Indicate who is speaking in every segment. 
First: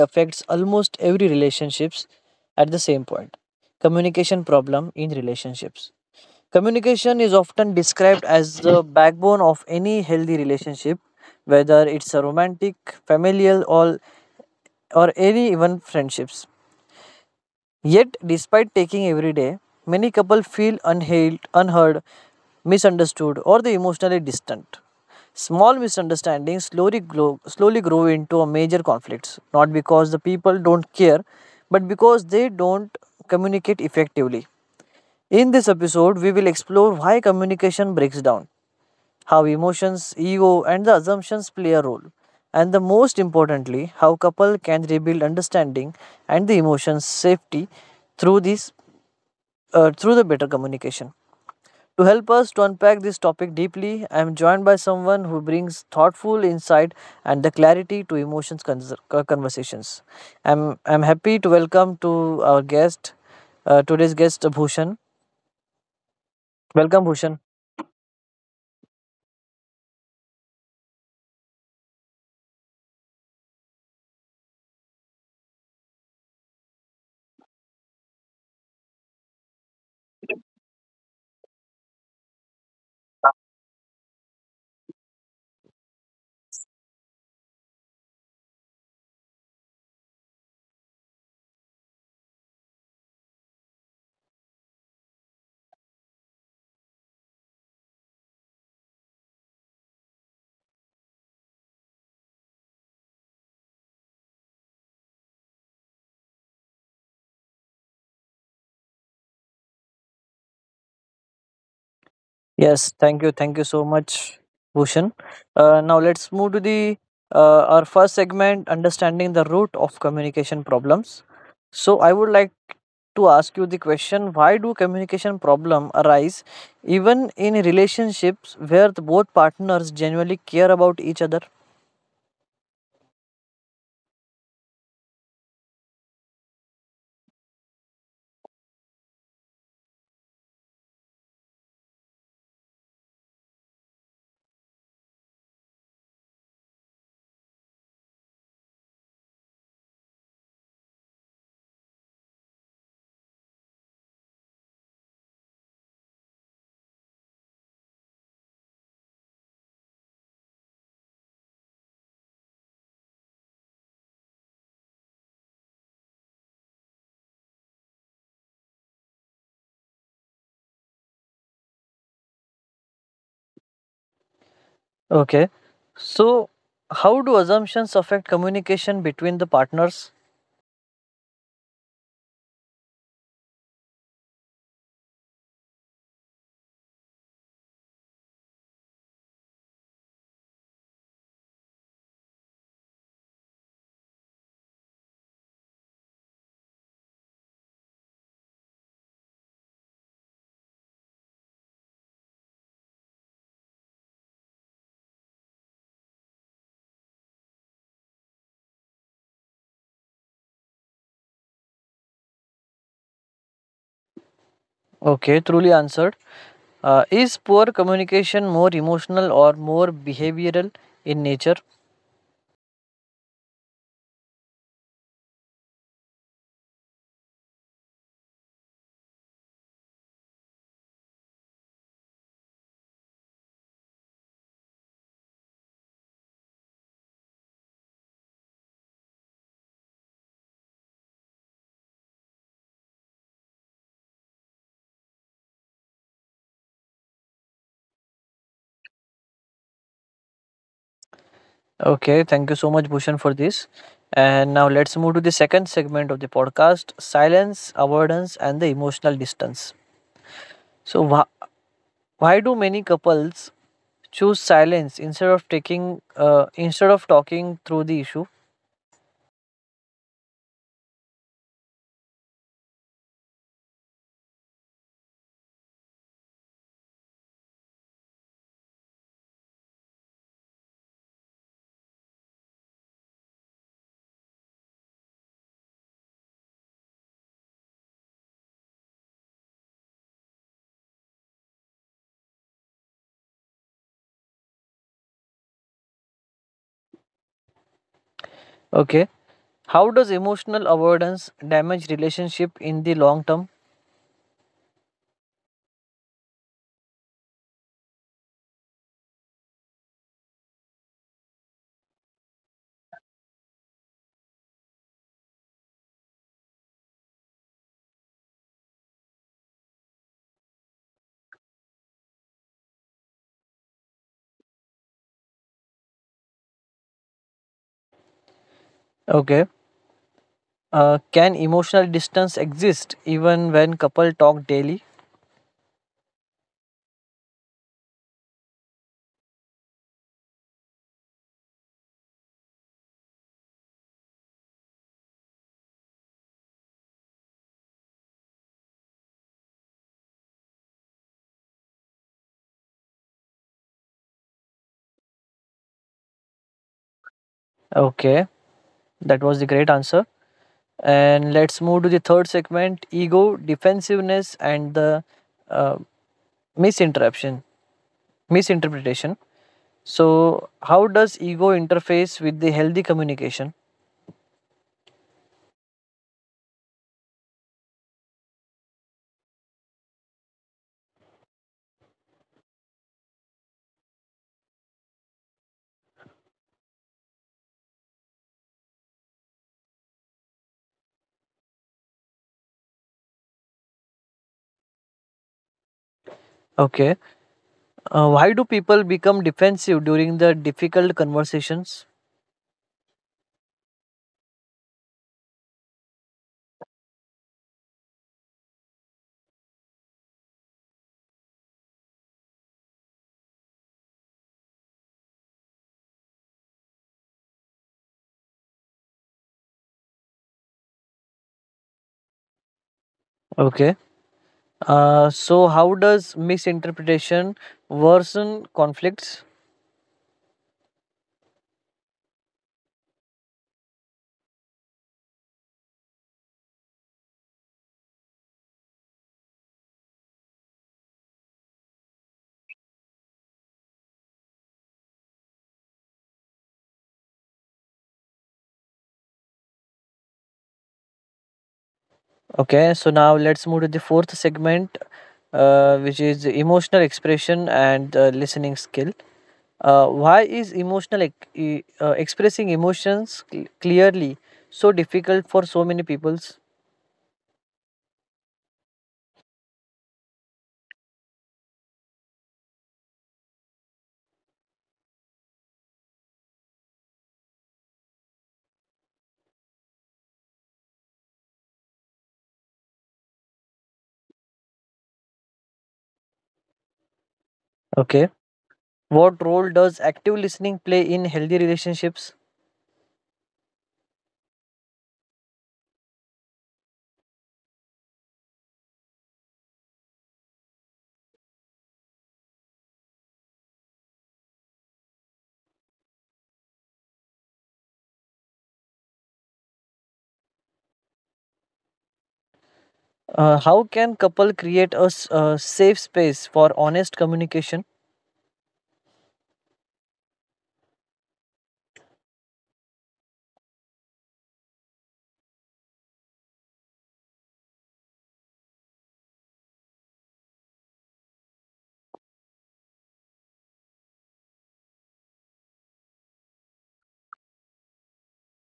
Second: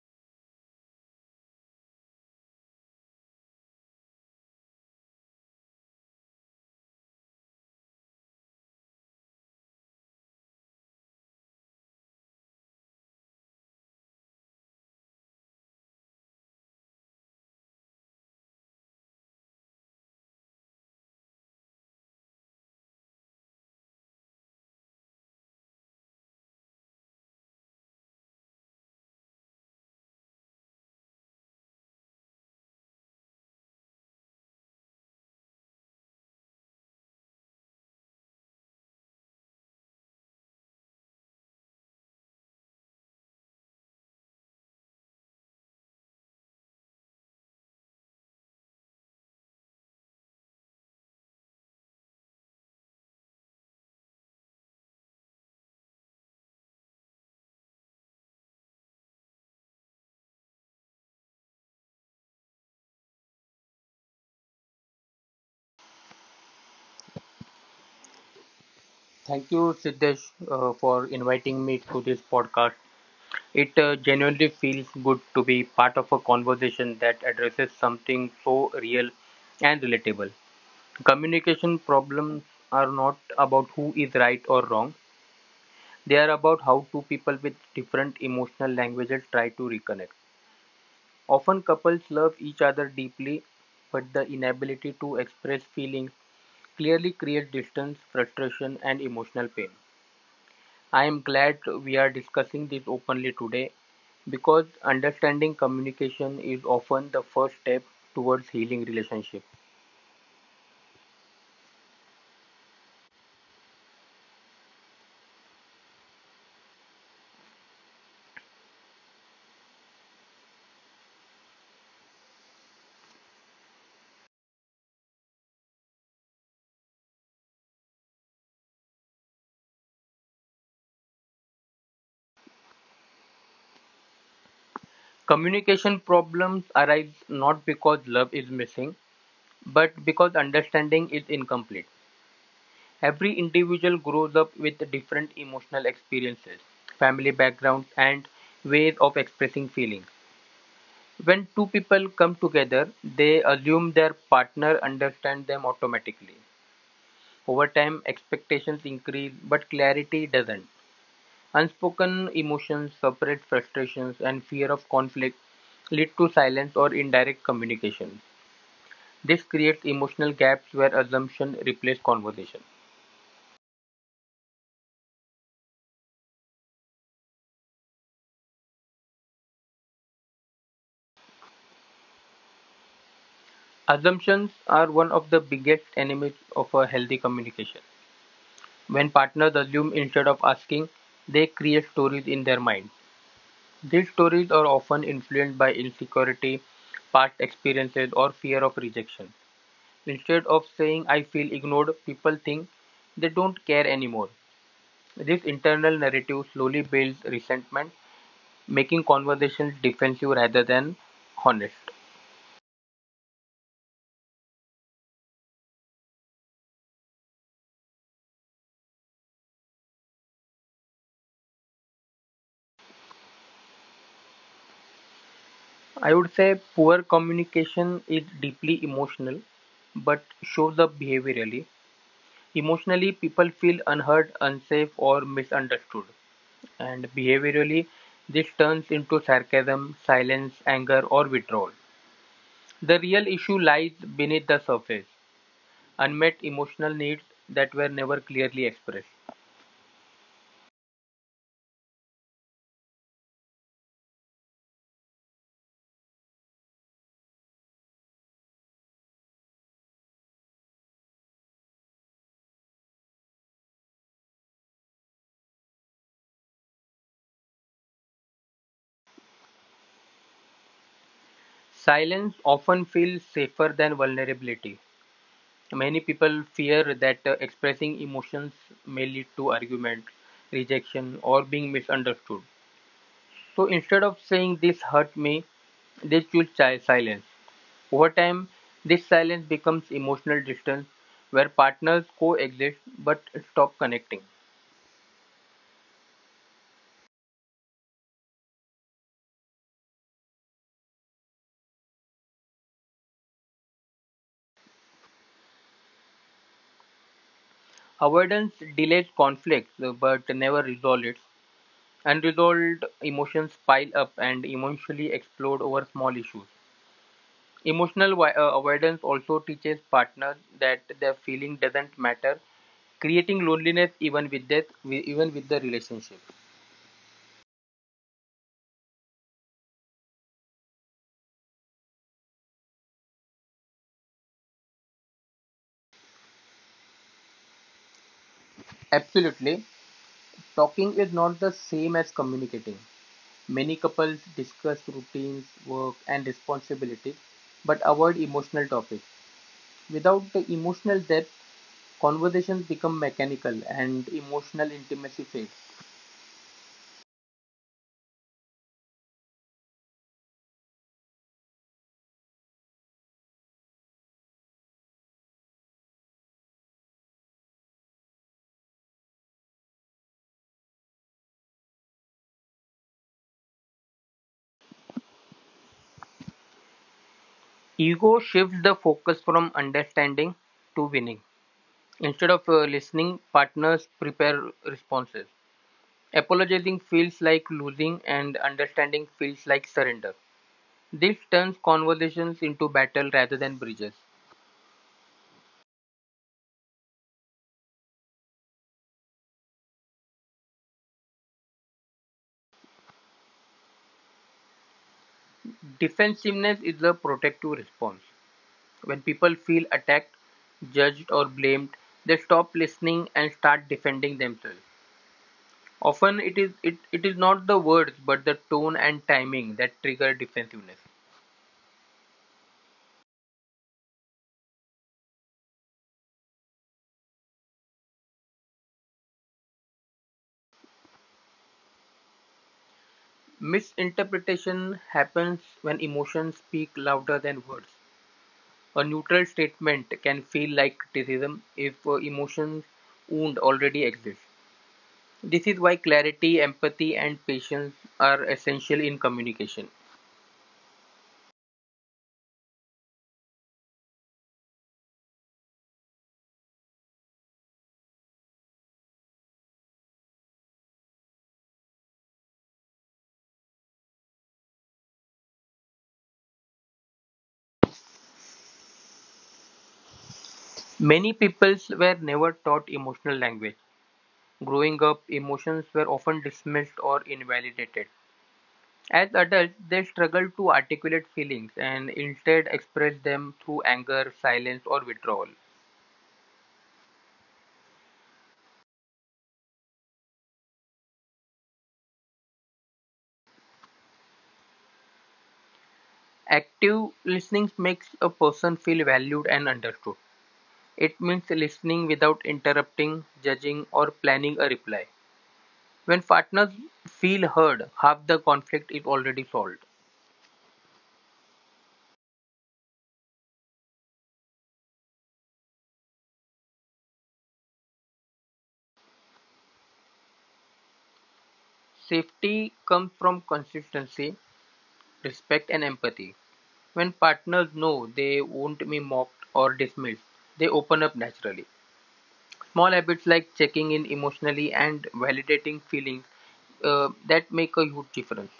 Speaker 1: affects almost every relationships at the same point: communication problem in relationships. Communication is often described as the backbone of any healthy relationship, whether it's a romantic, familial, or any even friendships. Yet, despite taking every day, many couples feel unhailed, unheard, misunderstood, or they emotionally distant. Small misunderstandings slowly grow into a major conflicts, not because the people don't care, but because they don't communicate effectively. In this episode, we will explore why communication breaks down, how emotions, ego, and the assumptions play a role, and the most importantly, how couple can rebuild understanding and the emotions safety through this through the better communication. To help us to unpack this topic deeply, I am joined by someone who brings thoughtful insight and the clarity to conversations. I'm happy to welcome to our guest today's guest Bhushan. Welcome, Bhushan.
Speaker 2: Thank you, Siddesh, for inviting me to this podcast. It genuinely feels good to be part of a conversation that addresses something so real and relatable. Communication problems are not about who is right or wrong, they are about how two people with different emotional languages try to reconnect. Often, couples love each other deeply, but the inability to express feelings clearly creates distance, frustration, and emotional pain. I am glad we are discussing this openly today because understanding communication is often the first step towards healing relationships.
Speaker 1: Yes, thank you so much, Bhushan. Now let's move to the our first segment, understanding the root of communication problems. So I would like to ask you the question: Why do communication problem arise even in relationships where the both partners genuinely care about each other?
Speaker 2: Communication problems arise not because love is missing, but because understanding is incomplete. Every individual grows up with different emotional experiences, family backgrounds, and ways of expressing feelings. When two people come together, they assume their partner understands them automatically. Over time, expectations increase, but clarity doesn't. Unspoken emotions, separate frustrations, and fear of conflict lead to silence or indirect communication. This creates emotional gaps where assumption replaces conversation.
Speaker 1: Okay, so how do assumptions affect communication between the partners?
Speaker 2: Assumptions are one of the biggest enemies of a healthy communication. When partners assume instead of asking, they create stories in their mind. These stories are often influenced by insecurity, past experiences, or fear of rejection. Instead of saying I feel ignored, people think they don't care anymore. This internal narrative slowly builds resentment, making conversations defensive rather than honest.
Speaker 1: Okay, truly answered. Is poor communication more emotional or more behavioral in nature?
Speaker 2: I would say poor communication is deeply emotional but shows up behaviorally. Emotionally, people feel unheard, unsafe, or misunderstood. And behaviorally, this turns into sarcasm, silence, anger, or withdrawal. The real issue lies beneath the surface. Unmet emotional needs that were never clearly expressed.
Speaker 1: Okay, thank you so much, Bhushan, for this. And now let's move to the second segment of the podcast silence, avoidance, and the emotional distance. So, why do many couples choose silence instead of taking instead of talking through the issue?
Speaker 2: Silence often feels safer than vulnerability. Many people fear that expressing emotions may lead to argument, rejection, or being misunderstood. So instead of saying this hurt me, they choose silence. Over time, this silence becomes emotional distance where partners coexist but stop connecting.
Speaker 1: Okay, how does emotional avoidance damage relationship in the long term?
Speaker 2: Avoidance delays conflicts but never resolves it. Unresolved emotions pile up and emotionally explode over small issues. Avoidance also teaches partners that their feeling doesn't matter, creating loneliness even even with the relationship.
Speaker 1: Okay, can emotional distance exist even when couple talk daily?
Speaker 2: Absolutely, talking is not the same as communicating. Many couples discuss routines, work, and responsibilities, but avoid emotional topics. Without the emotional depth, conversations become mechanical and emotional intimacy fades.
Speaker 1: Okay, that was the great answer. And let's move to the third segment ego, defensiveness, and the uh, misinterruption, misinterpretation. So, how does ego interface with the healthy communication?
Speaker 2: Ego shifts the focus from understanding to winning. Instead of listening, partners prepare responses. Apologizing feels like losing, and understanding feels like surrender. This turns conversations into battle rather than bridges.
Speaker 1: Okay, why do people become defensive during the difficult conversations?
Speaker 2: Defensiveness is a protective response. When people feel attacked, judged, or blamed, they stop listening and start defending themselves. Often it is not the words but the tone and timing that trigger defensiveness.
Speaker 1: Okay, so how does misinterpretation worsen conflicts?
Speaker 2: Misinterpretation happens when emotions speak louder than words. A neutral statement can feel like criticism if emotions wound already exist. This is why clarity, empathy, and patience are essential in communication.
Speaker 1: Okay, so now let's move to the fourth segment, which is emotional expression and listening skill. Why is expressing clearly so difficult for so many peoples?
Speaker 2: Many peoples were never taught emotional language. Growing up, emotions were often dismissed or invalidated. As adults, they struggle to articulate feelings and instead express them through anger, silence, or withdrawal.
Speaker 1: Okay, what role does active listening play in healthy relationships?
Speaker 2: Active listening makes a person feel valued and understood. It means listening without interrupting, judging, or planning a reply. When partners feel heard, half the conflict is already solved.
Speaker 1: How can couple create a safe space for honest communication?
Speaker 2: Safety comes from consistency, respect, and empathy. When partners know they won't be mocked or dismissed, they open up naturally. Small habits like checking in emotionally and validating feelings that make a huge difference.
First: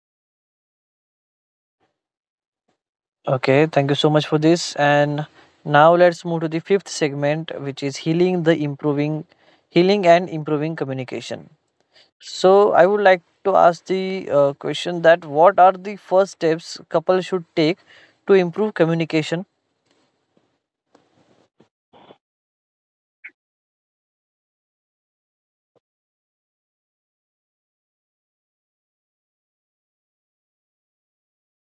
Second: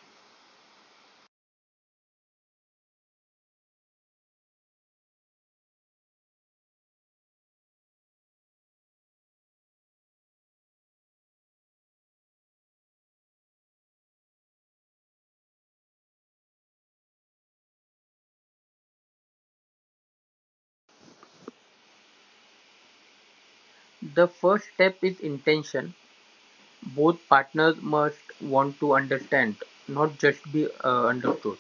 Speaker 1: Okay, thank you so much for this. And now let's move to the fifth segment, which is healing and improving communication. So I would like to ask the question that what are the first steps couple should take to improve communication?
Speaker 2: The first step is intention. Both partners must want to understand, not just be understood.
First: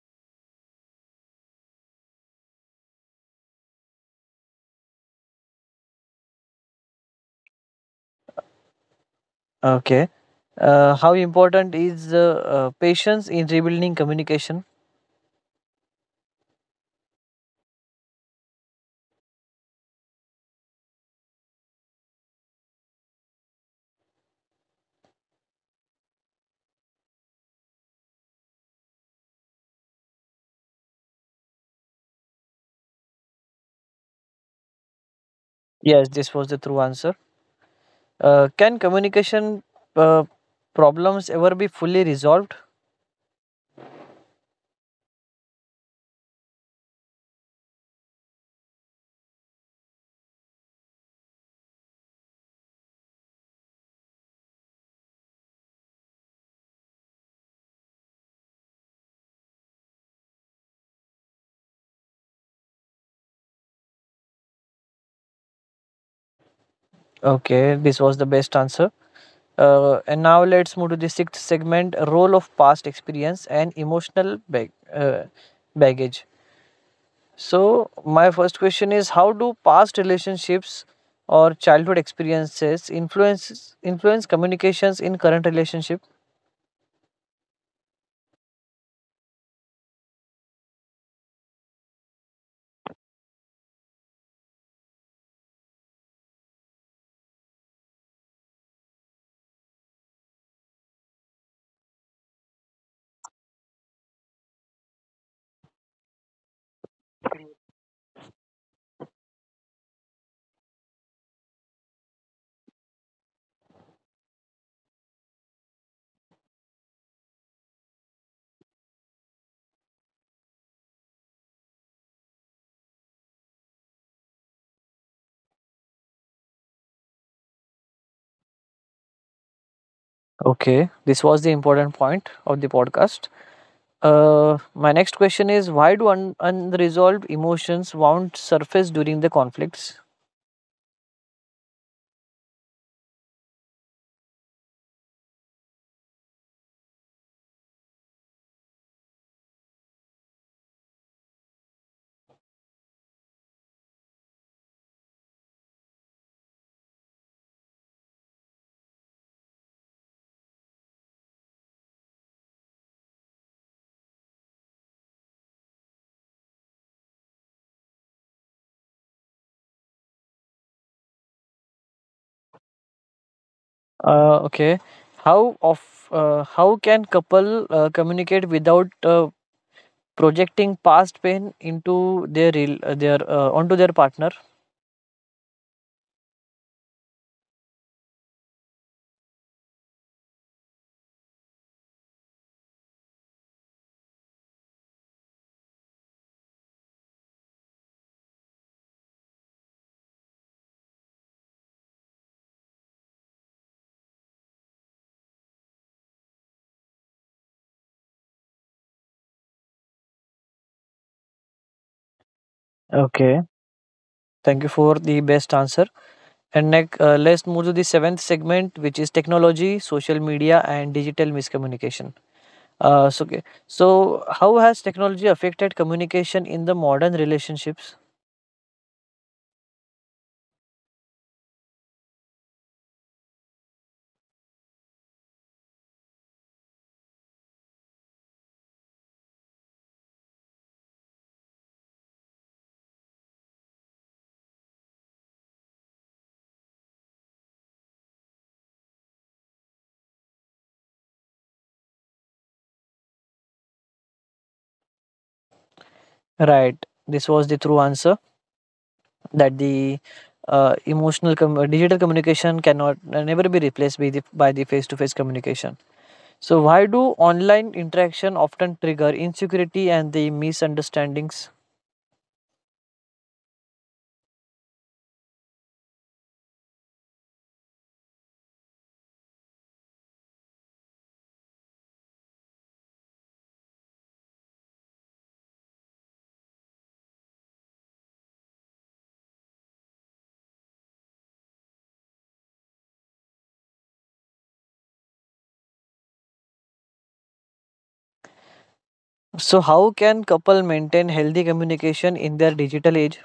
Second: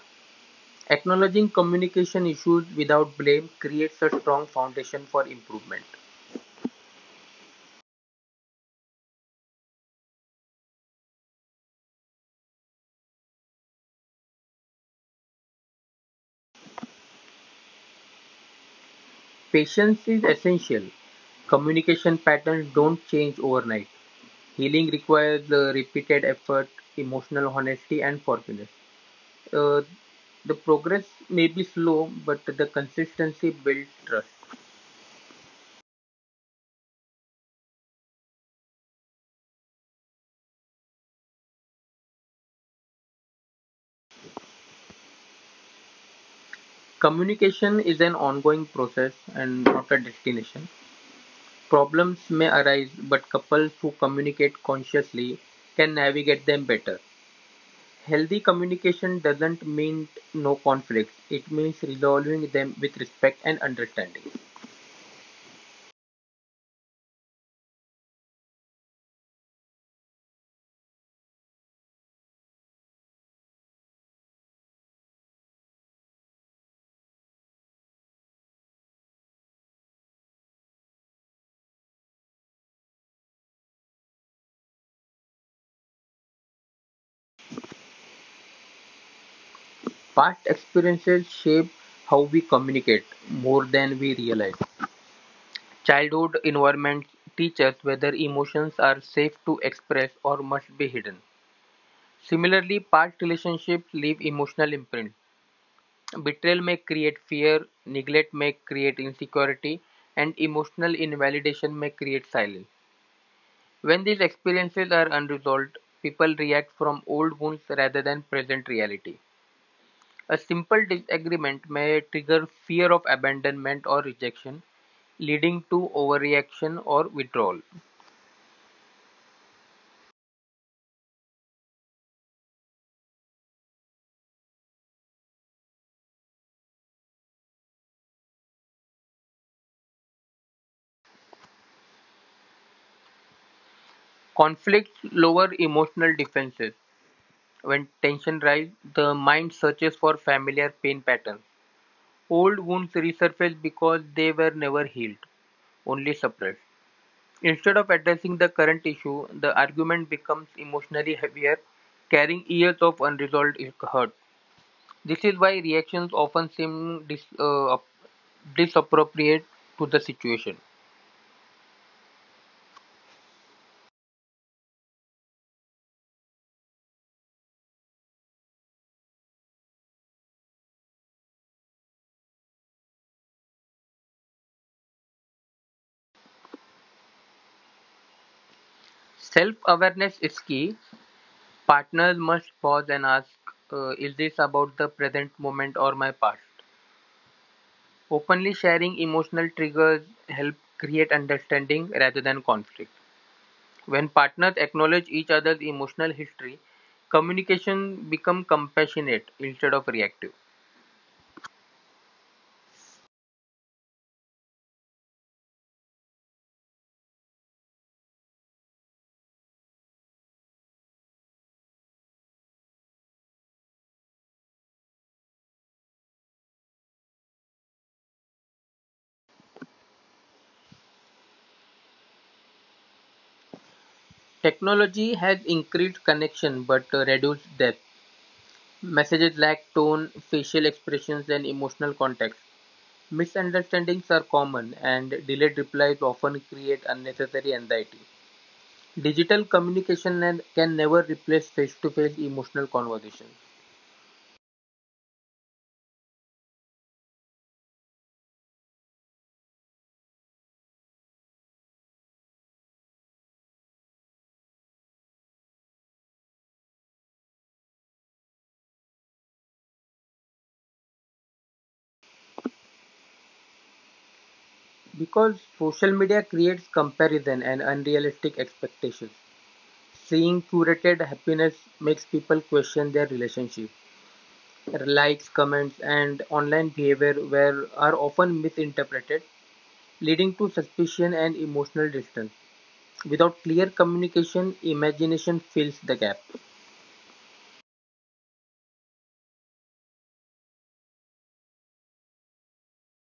Speaker 2: Acknowledging communication issues without blame creates a strong foundation for improvement.
Speaker 1: Okay, how important is patience in rebuilding communication?
Speaker 2: Patience is essential. Communication patterns don't change overnight. Healing requires repeated effort, emotional honesty, and forgiveness. Uh, the progress may be slow, but the consistency builds trust.
Speaker 1: Yes, this was the true answer. Can communication uh, problems ever be fully resolved?
Speaker 2: Communication is an ongoing process and not a destination. Problems may arise, but couples who communicate consciously can navigate them better. Healthy communication doesn't mean no conflicts, it means resolving them with respect and understanding.
Speaker 1: Okay, this was the best answer. And now let's move to the sixth segment role of past experience and emotional baggage. So, my first question is how do past relationships or childhood experiences influence communications in current relationship?
Speaker 2: Past experiences shape how we communicate more than we realize. Childhood environments teach us whether emotions are safe to express or must be hidden. Similarly, past relationships leave emotional imprint. Betrayal may create fear, neglect may create insecurity, and emotional invalidation may create silence. When these experiences are unresolved, people react from old wounds rather than present reality. A simple disagreement may trigger fear of abandonment or rejection, leading to overreaction or withdrawal.
Speaker 1: Okay, this was the important point of the podcast. My next question is why do unresolved emotions wound surface during the conflicts?
Speaker 2: Conflicts lower emotional defenses. When tension rises, the mind searches for familiar pain patterns. Old wounds resurfaced because they were never healed, only suppressed. Instead of addressing the current issue, the argument becomes emotionally heavier, carrying years of unresolved hurt. This is why reactions often seem disappropriate to the situation.
Speaker 1: Okay. How can couple communicate without projecting past pain into their real their onto their partner?
Speaker 2: Self awareness is key. Partners must pause and ask Is this about the present moment or my past? Openly sharing emotional triggers help create understanding rather than conflict. When partners acknowledge each other's emotional history, communication becomes compassionate instead of reactive.
Speaker 1: Okay. Thank you for the best answer. And next, let's move to the seventh segment, which is technology, social media, and digital miscommunication. So, okay. So, how has technology affected communication in the modern relationships?
Speaker 2: Technology has increased connection but reduced depth. Messages lack tone, facial expressions, and emotional context. Misunderstandings are common, and delayed replies often create unnecessary anxiety. Digital communication can never replace face to face emotional conversations
Speaker 1: Right. This was the true answer, that the digital communication cannot never be replaced by the face to face communication. So why do online interaction often trigger insecurity and the misunderstandings?
Speaker 2: because social media creates comparison and unrealistic expectations. Seeing curated happiness makes people question their relationship. Likes, comments, and online behavior are often misinterpreted, leading to suspicion and emotional distance. Without clear communication, imagination fills the gap.
Speaker 1: So how can couple maintain healthy communication in their digital age?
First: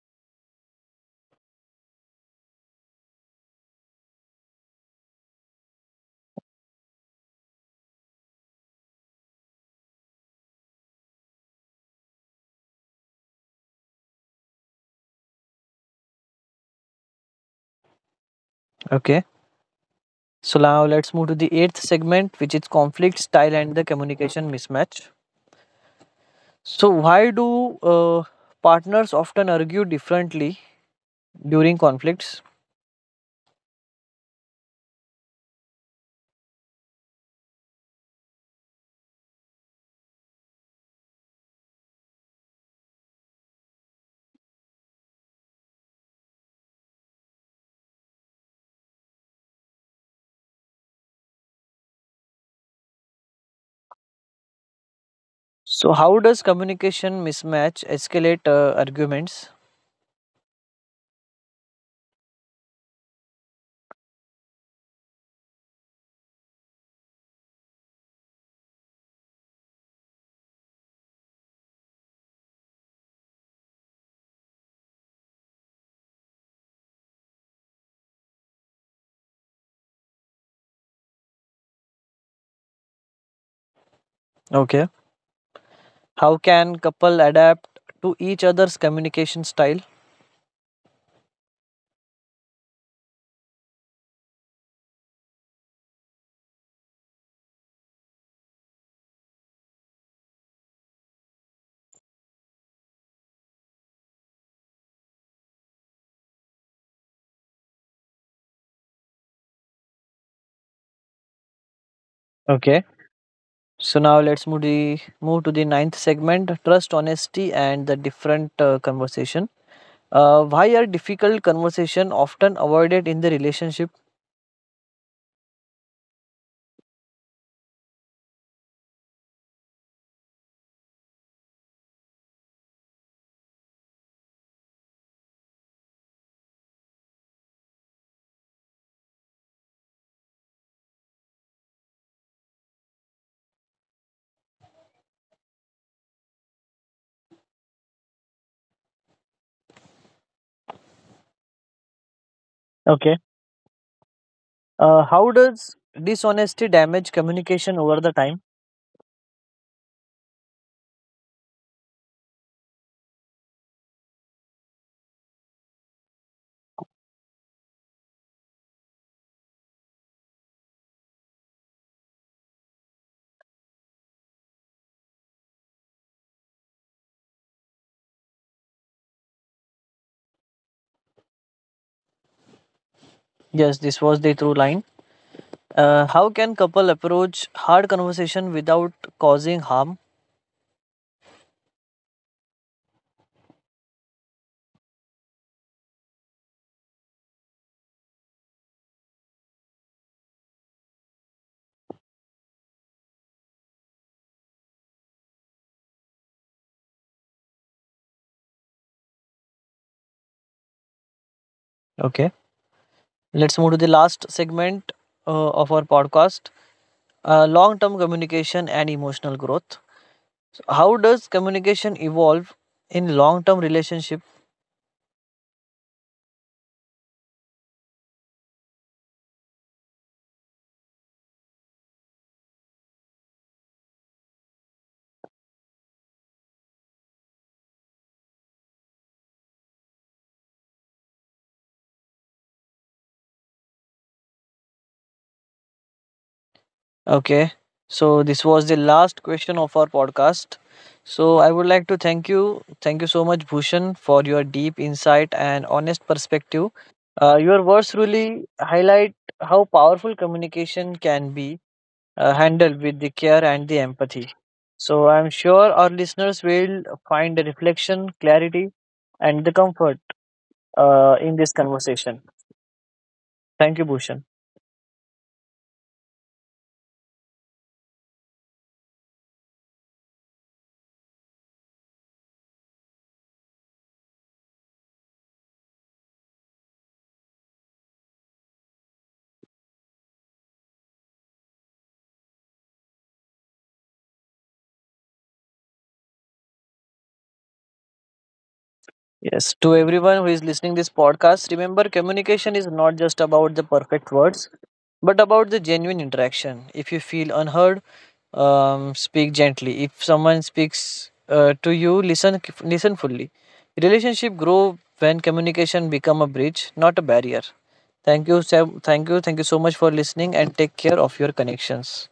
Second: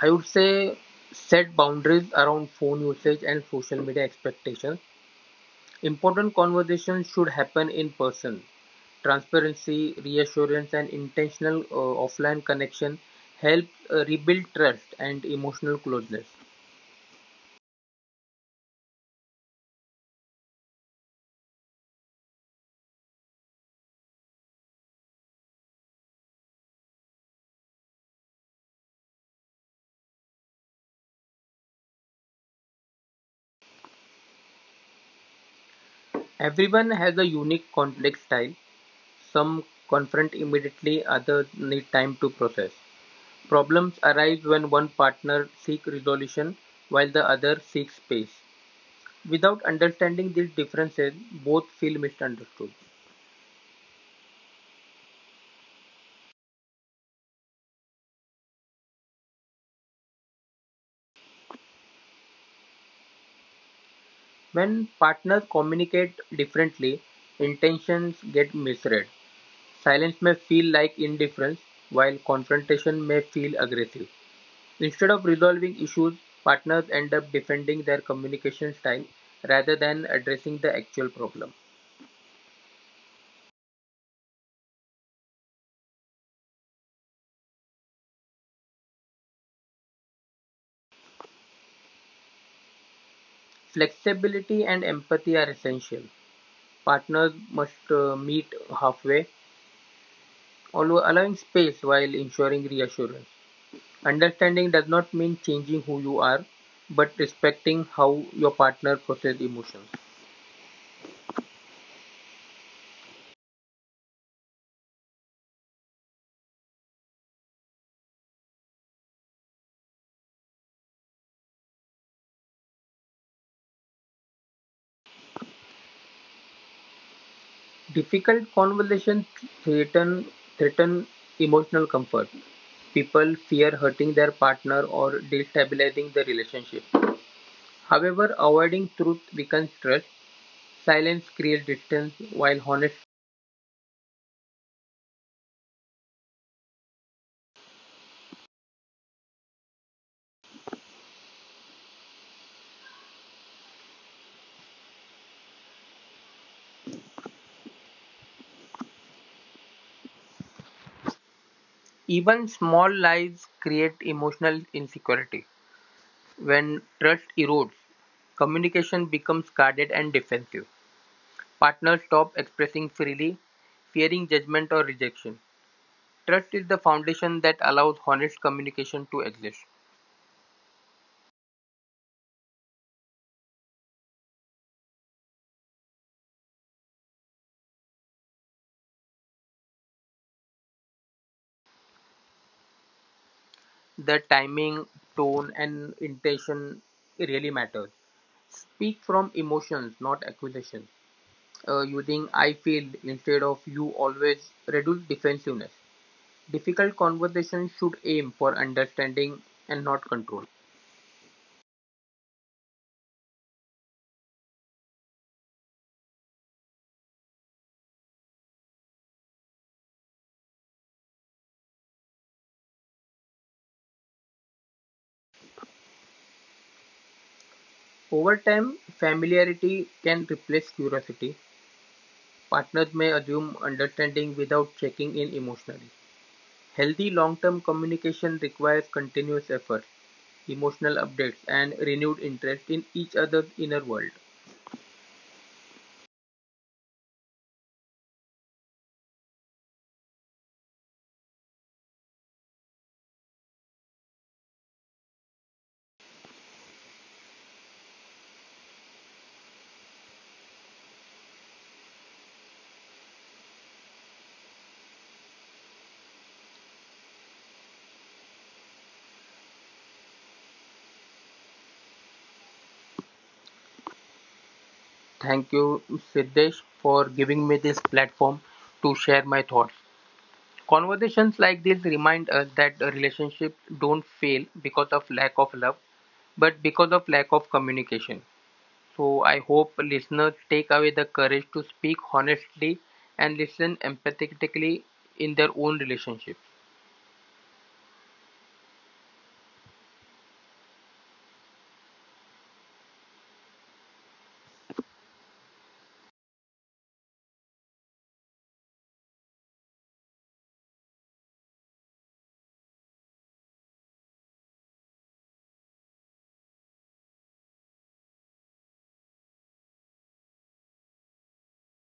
Speaker 2: I would say set boundaries around phone usage and social media expectations. Important conversations should happen in person. Transparency, reassurance, and intentional offline connection help rebuild trust and emotional closeness.
Speaker 1: Okay, so now let's move to the eighth segment, which is conflict style and the communication mismatch. So why do uh, partners often argue differently during conflicts?
Speaker 2: Everyone has a unique conflict style. Some confront immediately, others need time to process. Problems arise when one partner seeks resolution while the other seeks space. Without understanding these differences, both feel misunderstood.
Speaker 1: So, how does communication mismatch escalate arguments?
Speaker 2: When partners communicate differently, intentions get misread. Silence may feel like indifference, while confrontation may feel aggressive. Instead of resolving issues, partners end up defending their communication style rather than addressing the actual problem.
Speaker 1: Okay. How can couple adapt to each other's communication style?
Speaker 2: Flexibility and empathy are essential. Partners must meet halfway, although allowing space while ensuring reassurance. Understanding does not mean changing who you are, but respecting how your partner processes emotions.
Speaker 1: Okay. So now let's move to the ninth segment: trust, honesty, and the different conversation. Why are difficult conversation often avoided in the relationship?
Speaker 2: Difficult conversations threaten, threaten emotional comfort. People fear hurting their partner or destabilizing the relationship. However, avoiding truth weakens trust. Silence creates distance, while honest.
Speaker 1: Okay. How does dishonesty damage communication over the time?
Speaker 2: Even small lies create emotional insecurity. When trust erodes, communication becomes guarded and defensive. Partners stop expressing freely, fearing judgment or rejection. Trust is the foundation that allows honest communication to exist.
Speaker 1: Yes, this was the through line. How can couple approach hard conversation without causing harm?
Speaker 2: The timing, tone, and intention really matters. Speak from emotions, not accusations. Using I feel instead of you always reduce defensiveness. Difficult conversations should aim for understanding and not control.
Speaker 1: Okay. Let's move to the last segment of our podcast, long term communication and emotional growth. So how does communication evolve in long term relationship?
Speaker 2: Over time, familiarity can replace curiosity, Partners may assume understanding without checking in emotionally. Healthy long-term communication requires continuous effort, emotional updates, and renewed interest in each other's inner world.
Speaker 1: Okay. So, this was the last question of our podcast. So, I would like to thank you. Thank you so much, Bhushan, for your deep insight and honest perspective. Your words really highlight how powerful communication can be handled with the care and the empathy. So I'm sure our listeners will find the reflection, clarity, and the comfort in this conversation. Thank you, Bhushan.
Speaker 2: Thank you, Siddesh, for giving me this platform to share my thoughts. Conversations like this remind us that relationships don't fail because of lack of love, but because of lack of communication. So I hope listeners take away the courage to speak honestly and listen empathetically in their own relationship.
Speaker 1: Yes, to everyone who is listening this podcast, remember communication is not just about the perfect words, but about the genuine interaction. If you feel unheard, speak gently. If someone speaks to you, listen fully. Relationship grow when communication become a bridge, not a barrier. Thank you, Sam. Thank you. Thank you so much for listening and take care of your connections.